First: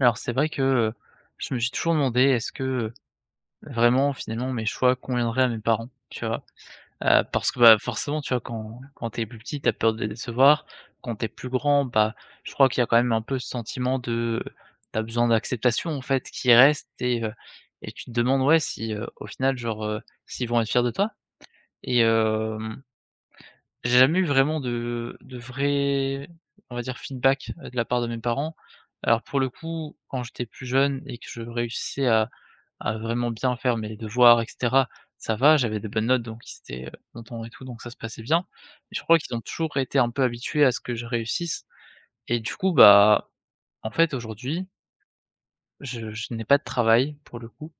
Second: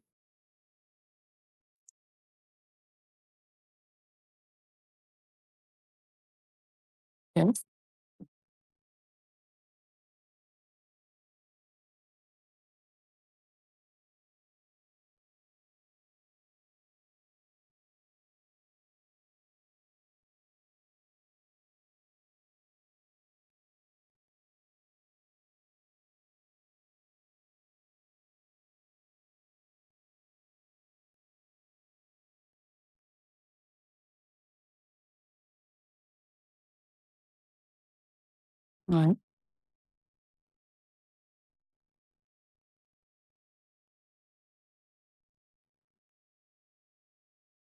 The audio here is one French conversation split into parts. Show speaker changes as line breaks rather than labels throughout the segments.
Alors c'est vrai que, je me suis toujours demandé est-ce que, vraiment finalement mes choix conviendraient à mes parents, tu vois? Parce que,
OK.
bah, forcément tu vois quand t'es plus petit, t'as peur de les décevoir. Quand t'es plus grand, bah, je crois qu'il y a quand même un peu ce sentiment de, t'as besoin d'acceptation en fait qui reste et tu te demandes ouais si, au final genre, s'ils vont être fiers de toi et hem j'ai jamais eu vraiment de vrai, on va dire feedback, de la part de mes parents. Alors pour le coup, quand j'étais plus jeune et que je réussissais à vraiment bien faire mes devoirs et cetera, ça va, j'avais de bonnes notes donc ils étaient, contents et tout donc ça se passait bien. Mais je
Ouais.
crois qu'ils ont toujours été un peu habitués à ce que je réussisse et du coup, bah, en fait aujourd'hui, je n'ai pas de travail pour le coup.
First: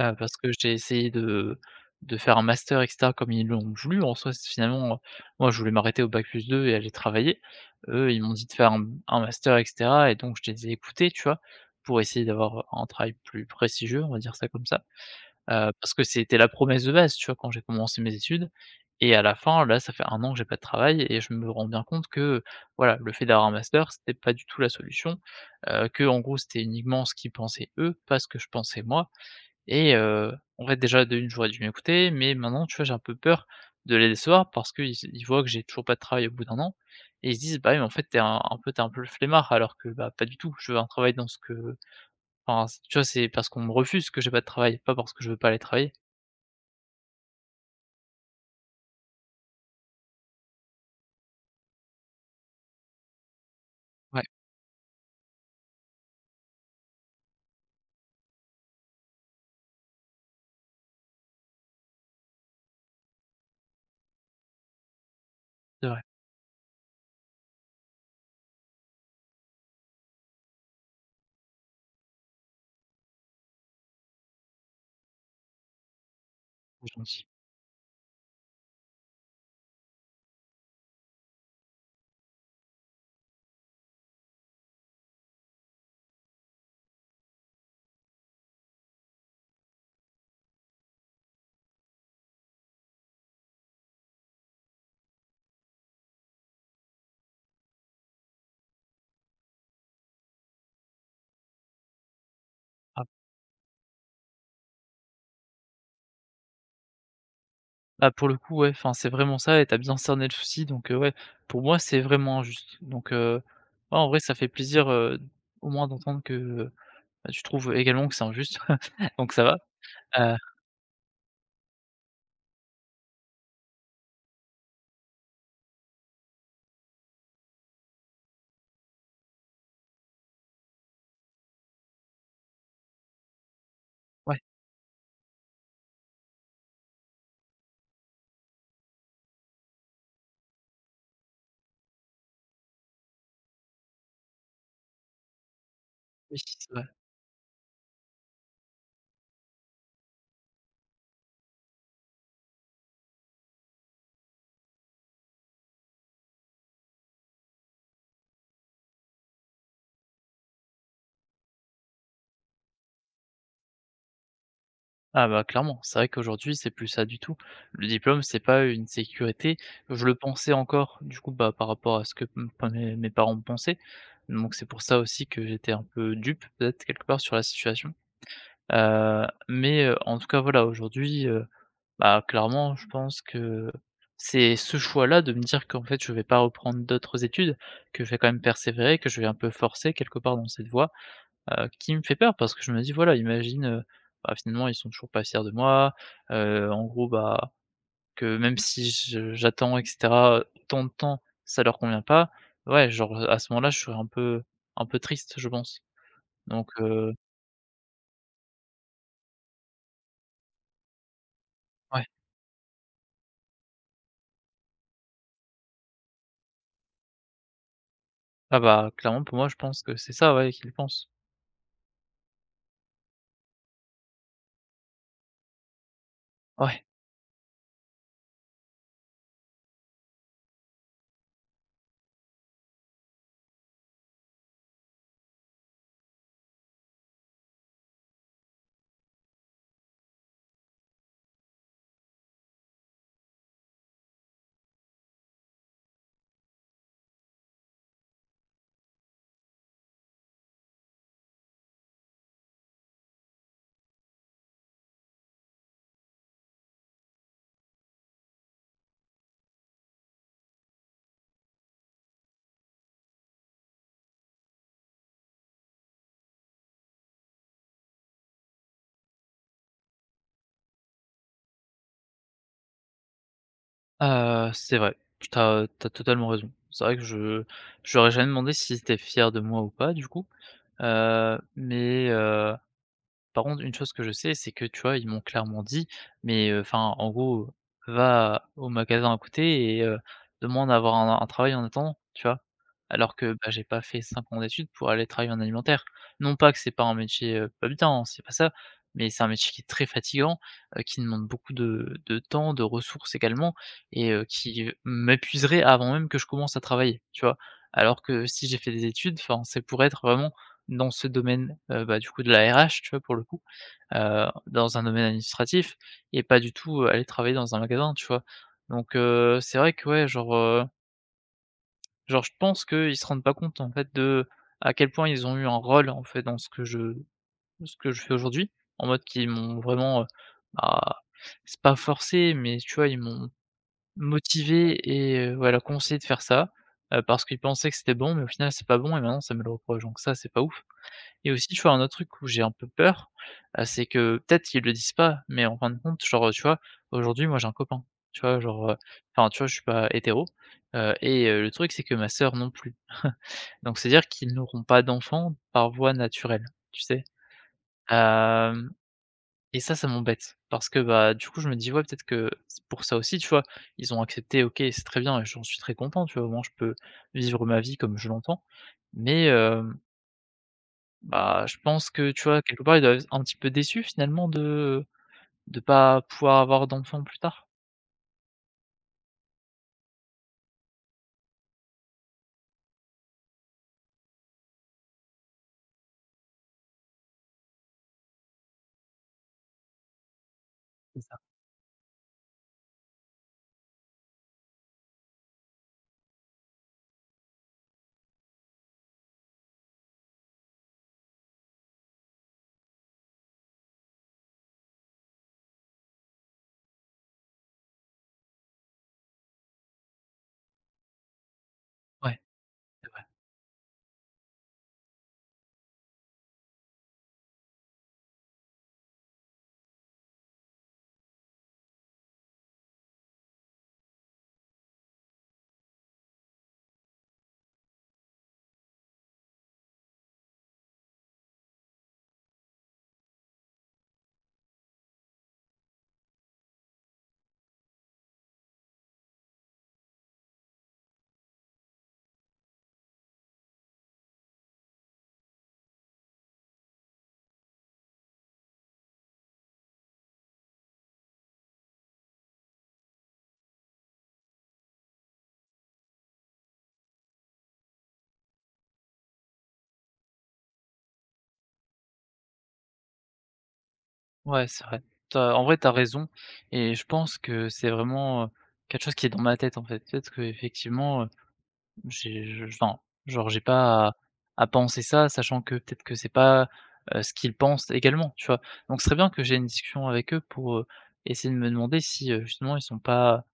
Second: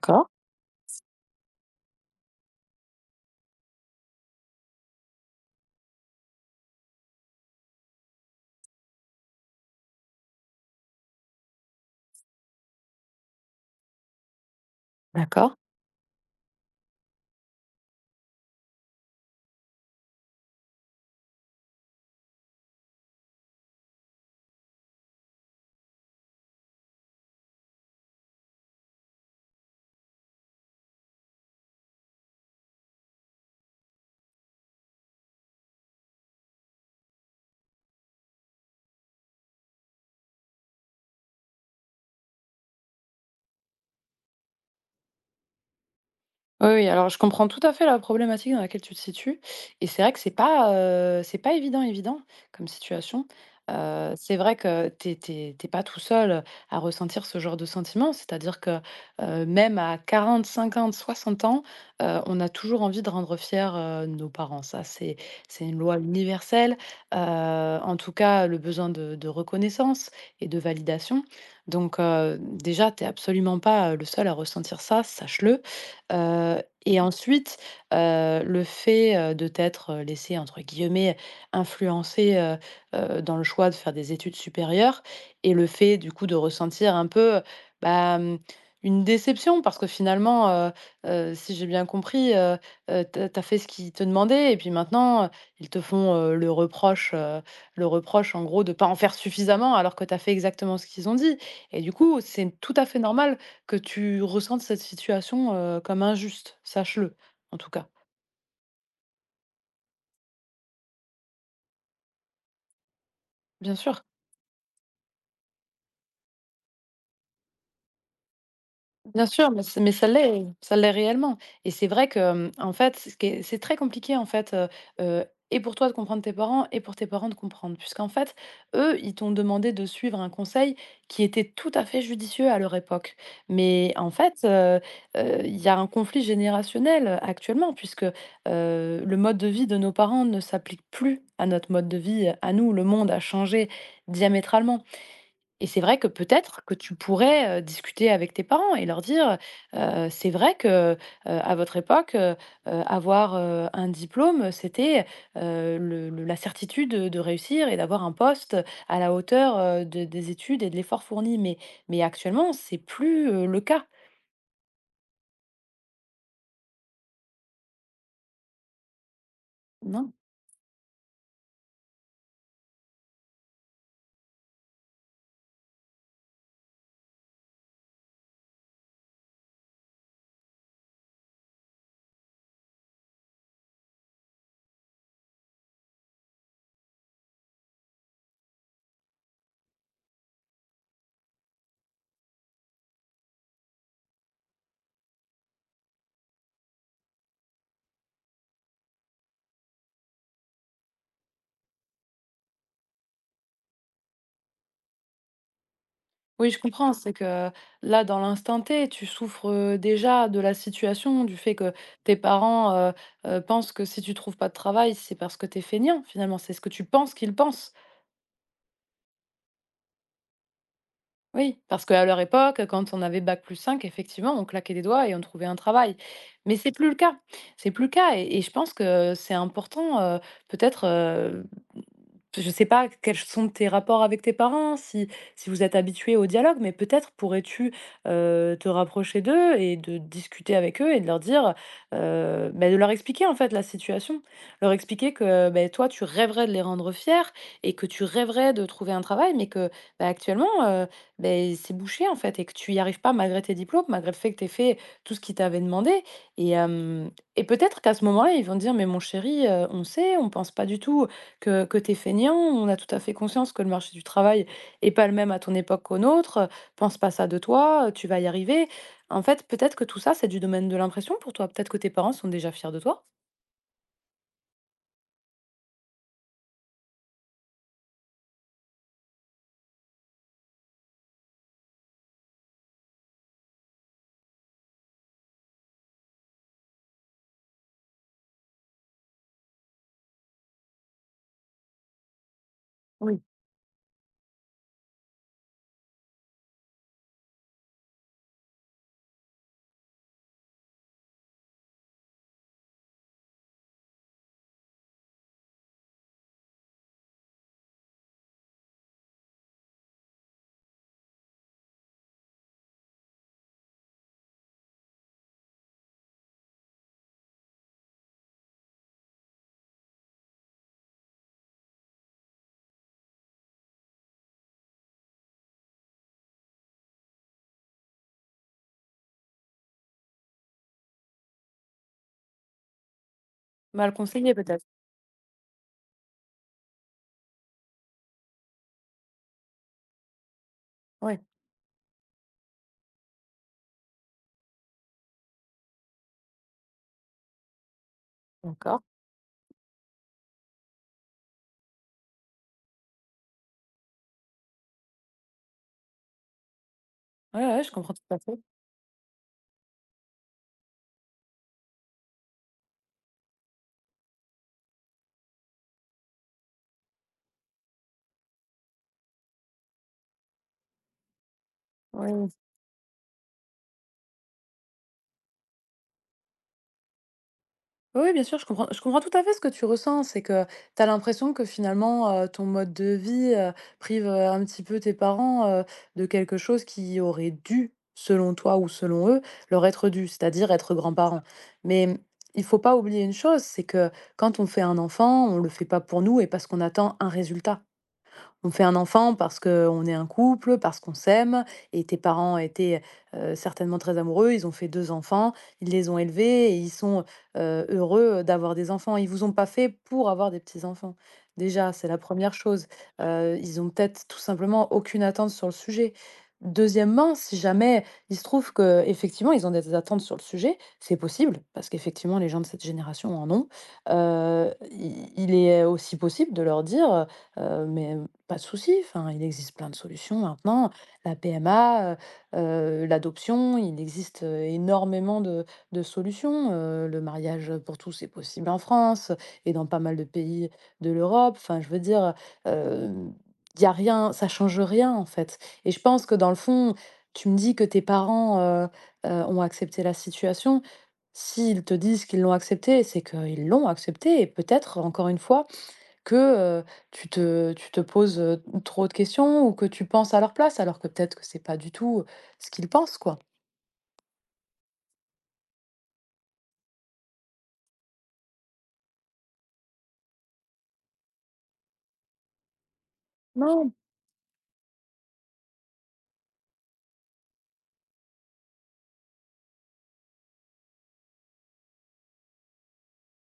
Heu, parce que j'ai essayé de faire un master et cetera comme ils l'ont voulu. En soi, c'est finalement, moi je voulais m'arrêter au bac+2 et aller travailler. Eux, ils m'ont dit de faire un master et cetera et donc je les ai écoutés, tu vois? Pour essayer d'avoir un travail plus prestigieux, on va dire ça comme ça.
d'accord.
Parce que c'était la promesse de base, tu vois? Quand j'ai commencé mes études et à la fin, là, ça fait un an que j'ai pas de travail et je me rends bien compte que, voilà, le fait d'avoir un master, c'était pas du tout la solution. Que en gros, c'était uniquement ce qu'ils pensaient eux, pas ce que je pensais moi et en fait, déjà de 1 j'aurais dû m'écouter, mais maintenant, tu vois, j'ai un peu peur de les décevoir parce qu'ils voient que j'ai toujours pas de travail au bout d'un an et ils se disent: «Bah, oui, mais en fait, t'es un peu t'es un peu le flemmard», alors que, bah, pas du tout. Je veux un travail dans ce que enfin, c tu vois, c'est parce qu'on me refuse que j'ai pas de travail, pas parce que je veux pas aller travailler.
Oui, oui, alors je comprends tout à fait la problématique dans laquelle tu te situes et c'est vrai que c'est pas évident, évident comme situation.
Ouais.
C'est vrai que t'es pas tout seul à ressentir ce genre de sentiment, c'est-à-dire que, même à 40-50-60 ans, on a toujours envie de rendre fiers, nos parents. Ça, c'est une
C'est
loi
vrai,
universelle, en tout cas, le besoin de reconnaissance et de validation. Donc, déjà, t'es absolument pas le seul à ressentir ça, sache-le.
c'est
Et
gentil.
ensuite, le fait, de t'être laissé entre guillemets «influencer», dans le choix de faire des études supérieures et le fait du coup de ressentir un peu, bah, une déception parce que finalement, si j'ai bien compris, tu as fait ce qu'ils te demandaient et puis maintenant, ils te font, le reproche en gros de pas en faire suffisamment alors que t'as fait exactement ce qu'ils ont dit et du coup, c'est tout à fait
Ah,
normal que tu ressentes cette situation, comme injuste, sache-le, en tout cas.
bah, pour le coup, ouais, enfin, c'est vraiment ça et t'as bien cerné le souci donc ouais, pour moi, c'est vraiment injuste donc
Bien
ouais,
sûr.
en vrai, ça fait plaisir, au moins d'entendre que, bah, tu trouves également que c'est injuste
Bien
donc ça
sûr,
va.
mais c mais ça l'est réellement et c'est vrai que, en fait, c'est ce qui est c'est très compliqué, en fait, heu, et pour toi de comprendre tes parents et pour tes parents de comprendre. Puisqu'en fait, eux, ils t'ont demandé de suivre un conseil qui était tout à fait judicieux à leur époque. Mais en fait,
Ouais,
il y a un conflit générationnel, actuellement, puisque, le mode de vie de nos parents ne s'applique plus à notre mode de vie, à nous. Le monde a changé diamétralement. Et c'est vrai que
oui,
peut-être
c'est
que
vrai.
tu pourrais, discuter avec tes parents et leur dire: «C'est vrai que, à votre époque, avoir, un diplôme, c'était, le la certitude, de réussir et d'avoir un poste à la hauteur, de des études et de l'effort fourni». Mais actuellement, c'est plus, le cas,
Ah bah, clairement, c'est vrai qu'aujourd'hui, c'est plus ça du tout. Le diplôme, c'est pas une sécurité. Je
non?
le pensais encore, du coup, bah, par rapport à ce que m pas mes parents me pensaient. Donc c'est pour ça aussi que j'étais un peu dupe, peut-être, quelque part, sur la situation. Mais en tout cas, voilà, aujourd'hui, bah, clairement, je pense que c'est ce choix-là de me dire qu'en fait, je vais pas reprendre d'autres études, que je vais quand même persévérer, que je vais un peu forcer quelque part dans cette voie, qui me fait peur parce que je me dis, voilà, imagine, bah, finalement ils sont toujours pas fiers de moi, en gros, bah, que même si je j'attends et cetera, tant de temps, ça leur convient pas. Ouais, genre, à ce moment-là, je serais un peu triste, je pense.
Oui, je
Donc
comprends, c'est que là, dans l'instant T, tu souffres, déjà de la situation, du fait que
ouais.
tes parents, pensent que si tu trouves pas de travail, c'est parce que tu es feignant, finalement. C'est ce que tu penses qu'ils pensent.
Ah bah, clairement pour moi, je pense que c'est ça, ouais, qu'ils pensent.
Oui, parce qu'à leur époque, quand on avait bac plus cinq, effectivement, on claquait des doigts et on trouvait un travail. Mais c'est
Ouais,
plus le cas. C'est plus le cas et je pense que c'est important, peut-être, je ne sais pas quels sont tes rapports avec tes parents, si vous êtes habitué au dialogue, mais peut-être pourrais-tu, te rapprocher d'eux et de discuter avec eux et de leur dire, bah, de leur expliquer, en fait, la situation. Leur expliquer que, beh, toi, tu rêverais de les rendre fiers et que tu rêverais de trouver un travail, mais que, bah, actuellement, ben c'est bouché en fait et que tu y arrives pas malgré tes diplômes, malgré le fait que tu aies fait tout ce qu'ils t'avaient demandé et hem et peut-être qu'à ce moment-là, ils vont te dire: «Mais mon chéri, on sait, on pense pas du tout que tu es feignant, on a tout à fait conscience que le marché du travail est pas le même à ton époque qu'au nôtre, pense pas ça de toi, tu vas y arriver». En fait, peut-être que tout ça, c'est du domaine de l'impression pour toi? Peut-être que tes parents sont déjà fiers de toi?
c'est vrai. Tu as totalement raison. C'est vrai que je leur ai jamais demandé s'ils étaient fiers de moi ou pas, du coup, heu, mais heu par contre, une chose que je sais, c'est que, tu vois, ils m'ont clairement dit: «Mais, enfin, en gros, va au magasin à côté et demande à avoir un travail en attendant», tu vois? Alors que, bah, j'ai pas fait 5 ans d'études pour aller travailler en alimentaire. Non pas que c'est pas un métier, pas bien, hein, c'est pas ça, mais c'est un métier qui est très fatigant, qui demande beaucoup de temps, de ressources également et qui, m'épuiserait avant même que je commence à travailler, tu vois? Alors que si j'ai fait des études, enfin, c'est pour être vraiment dans ce domaine, bah, du coup de la RH, tu vois? Pour le coup, dans un domaine administratif et pas du tout, aller travailler dans un magasin, tu vois? Donc c'est vrai que ouais, genre, genre je pense qu'ils se rendent pas compte en fait de à quel point ils ont eu un rôle en fait dans ce que je fais aujourd'hui. En mode qu'ils m'ont vraiment, bah, c'est pas forcé, mais tu vois? Ils m'ont
Mal conseillés peut-être?
motivé et voilà, conseillé de faire ça, parce qu'ils pensaient que c'était bon, mais au final c'est pas bon et maintenant ça me le reproche, donc ça, c'est pas ouf.
Ouais,
Et aussi, tu vois, un autre truc où j'ai un peu peur, c'est que peut-être qu'ils le disent pas, mais en fin de compte, genre, tu vois, aujourd'hui, moi, j'ai un copain, tu vois? Genre,
d'accord.
enfin, tu vois, je suis pas hétéro, et le truc, c'est que ma sœur non plus. Donc c'est-à-dire qu'ils n'auront pas d'enfants par voie naturelle, tu sais?
Ouais, ouais, je comprends tout à fait.
Hem et ça m'embête parce que, bah, du coup, je me dis: «Ouais, peut-être que c'est pour ça aussi», tu vois? Ils ont accepté, OK, c'est très bien et j'en suis très content, tu vois? Au moins, je peux vivre ma vie comme je l'entends, mais hem bah, je pense que, tu
Oui.
vois, quelque part, ils doivent être un petit peu déçus finalement de pas pouvoir avoir d'enfants plus tard?
Oui, oui, bien sûr, je comprends tout à fait ce que tu ressens. C'est que tu as l'impression que finalement, ton mode de vie, prive, un petit peu tes parents, de quelque chose qui aurait dû, selon toi ou selon eux, leur être dû, c'est-à-dire être
C'est ça?
grands-parents. Mais, il faut pas oublier une chose, c'est que quand on fait un enfant, on le fait pas pour nous et parce qu'on attend un résultat. On fait un enfant parce qu'on est un couple, parce qu'on s'aime, et tes parents étaient certainement très amoureux, ils ont fait deux enfants, ils les ont élevés, et ils sont heureux d'avoir des enfants. Ils vous ont pas fait pour avoir des petits-enfants. Déjà, c'est la
Ouais,
première chose.
c'est vrai.
Ils ont peut-être tout simplement aucune attente sur le sujet. Deuxièmement, si jamais il se trouve que effectivement ils ont des attentes sur le sujet, c'est possible parce qu'effectivement les gens de cette génération en ont. Il est aussi possible de leur dire, mais pas de souci, enfin, il existe plein de solutions maintenant. La PMA, l'adoption, il existe, énormément de solutions. Le mariage pour tous est possible en France et dans pas mal de pays de l'Europe. Enfin, je veux dire, hem, il y a rien, ça change rien, en fait, et je pense que dans le fond, tu me dis que tes parents, ont accepté la situation. S'ils te disent qu'ils l'ont accepté, c'est qu'ils l'ont accepté et peut-être, encore une fois, que, tu te poses, trop de questions ou que tu penses à leur place alors que peut-être que c'est pas du tout ce qu'ils pensent, quoi.
Ouais, c'est vrai. Tu en vrai, t'as raison et je pense que c'est vraiment, quelque chose qui est dans ma tête, en fait. Peut-être qu'effectivement, j'ai je enfin, genre, j'ai
Non.
pas à penser ça, sachant que peut-être que c'est pas, ce qu'ils pensent également, tu vois? Donc ce serait bien que j'ai une discussion avec eux pour, essayer de me demander si, justement ils sont pas,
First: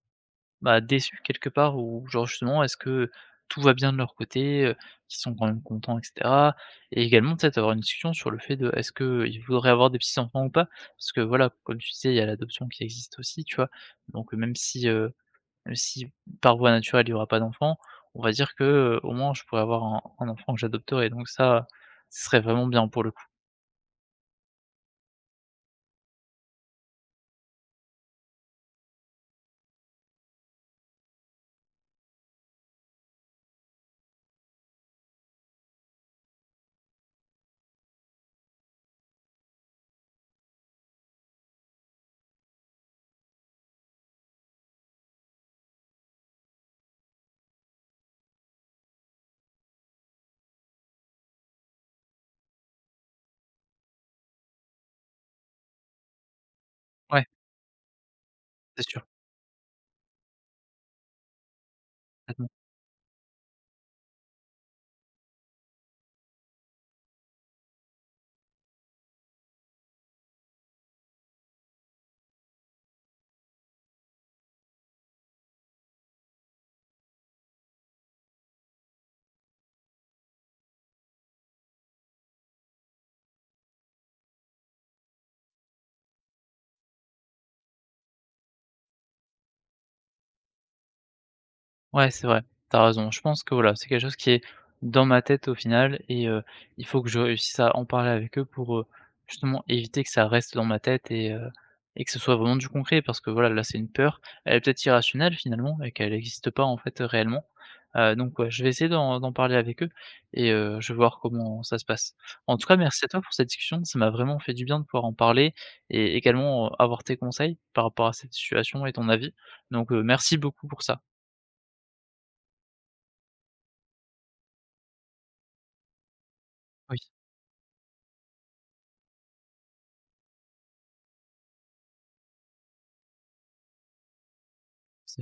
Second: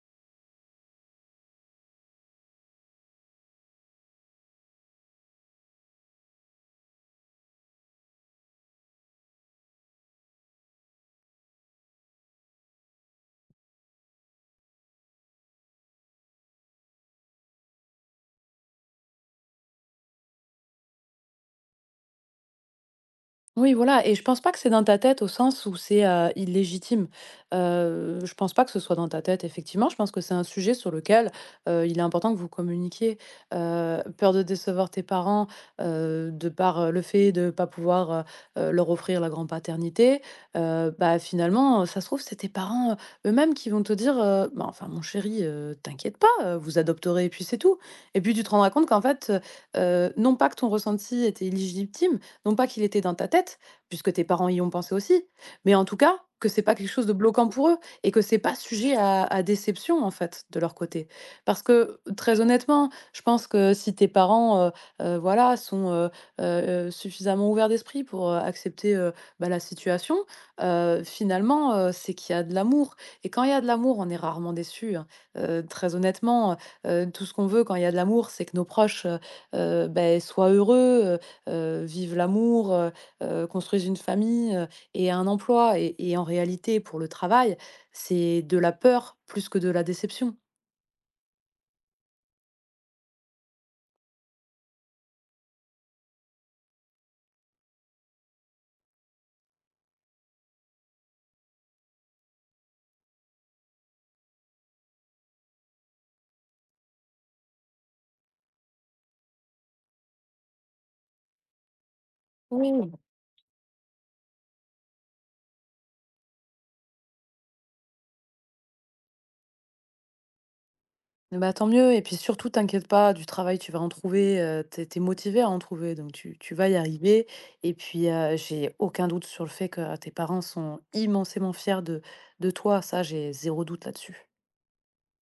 bah, déçu quelque part ou genre justement est-ce que tout va bien de leur côté, qu'ils sont quand même contents et cetera? Et également peut-être avoir une discussion sur le fait de est-ce qu'ils voudraient avoir des petits-enfants ou pas? Parce que voilà, comme tu disais, il y a l'adoption qui existe aussi, tu vois? Donc même si même si par voie naturelle il y aura pas d'enfant, on va dire que, au moins je pourrais avoir un enfant que j'adopterai donc ça, ce serait vraiment bien pour le coup.
Oui, voilà, et je pense pas que c'est dans ta tête au sens où c'est, illégitime. Je pense pas que ce soit dans ta tête, effectivement. Je pense que c'est un sujet sur lequel, il est important que vous communiquiez. Peur de décevoir tes parents, de par, le fait de pas pouvoir, leur offrir la grand-paternité. Bah, finalement, ça se trouve, c'est tes parents, eux-mêmes qui vont te dire: «Bah, enfin, mon chéri, t'inquiète pas, vous adopterez et puis c'est tout». Et puis tu te rendras compte qu'en fait, non pas que ton ressenti était illégitime, non pas qu'il était dans ta tête, puisque tes parents y ont pensé aussi, mais en tout cas, que c'est pas quelque chose de
Ouais,
bloquant pour eux et que c'est pas
c'est
sujet
sûr.
à déception, en fait, de leur côté. Parce que, très honnêtement, je pense que si tes parents, voilà, sont, suffisamment ouverts d'esprit pour, accepter, bah, la situation, finalement, c'est qu'il y a de l'amour et quand il y a de l'amour, on est rarement déçu, hein. Très honnêtement, tout ce qu'on veut quand il y a de l'amour, c'est que nos proches, beh, soient heureux, vivent l'amour, construisent une famille, et un emploi, et en réalité, pour le travail, c'est de la peur plus que de la déception.
Ouais, c'est vrai. T'as raison. Je pense que voilà, c'est quelque chose qui est dans ma tête au final et il faut que je réussisse à en parler avec eux pour, justement éviter que ça reste dans ma tête et que ce soit vraiment du concret. Parce que voilà, là, c'est une peur, elle est peut-être irrationnelle finalement et qu'elle n'existe pas en fait, réellement. Donc ouais, je vais essayer d'en parler avec eux et je vais voir comment ça se passe. En tout cas,
Oui.
merci à toi pour cette discussion, ça m'a vraiment fait du bien de pouvoir en parler et également, avoir tes conseils par rapport à cette situation et ton avis. Donc merci beaucoup pour ça.
Bah, tant mieux, et puis surtout t'inquiète pas, du travail, tu vas en trouver, tu es tu à en trouver, donc tu vas y
Oui.
arriver, et puis, j'ai aucun doute sur le fait que, ah, tes parents sont immensément fiers de toi, ça, j'ai zéro doute là-dessus.
C'est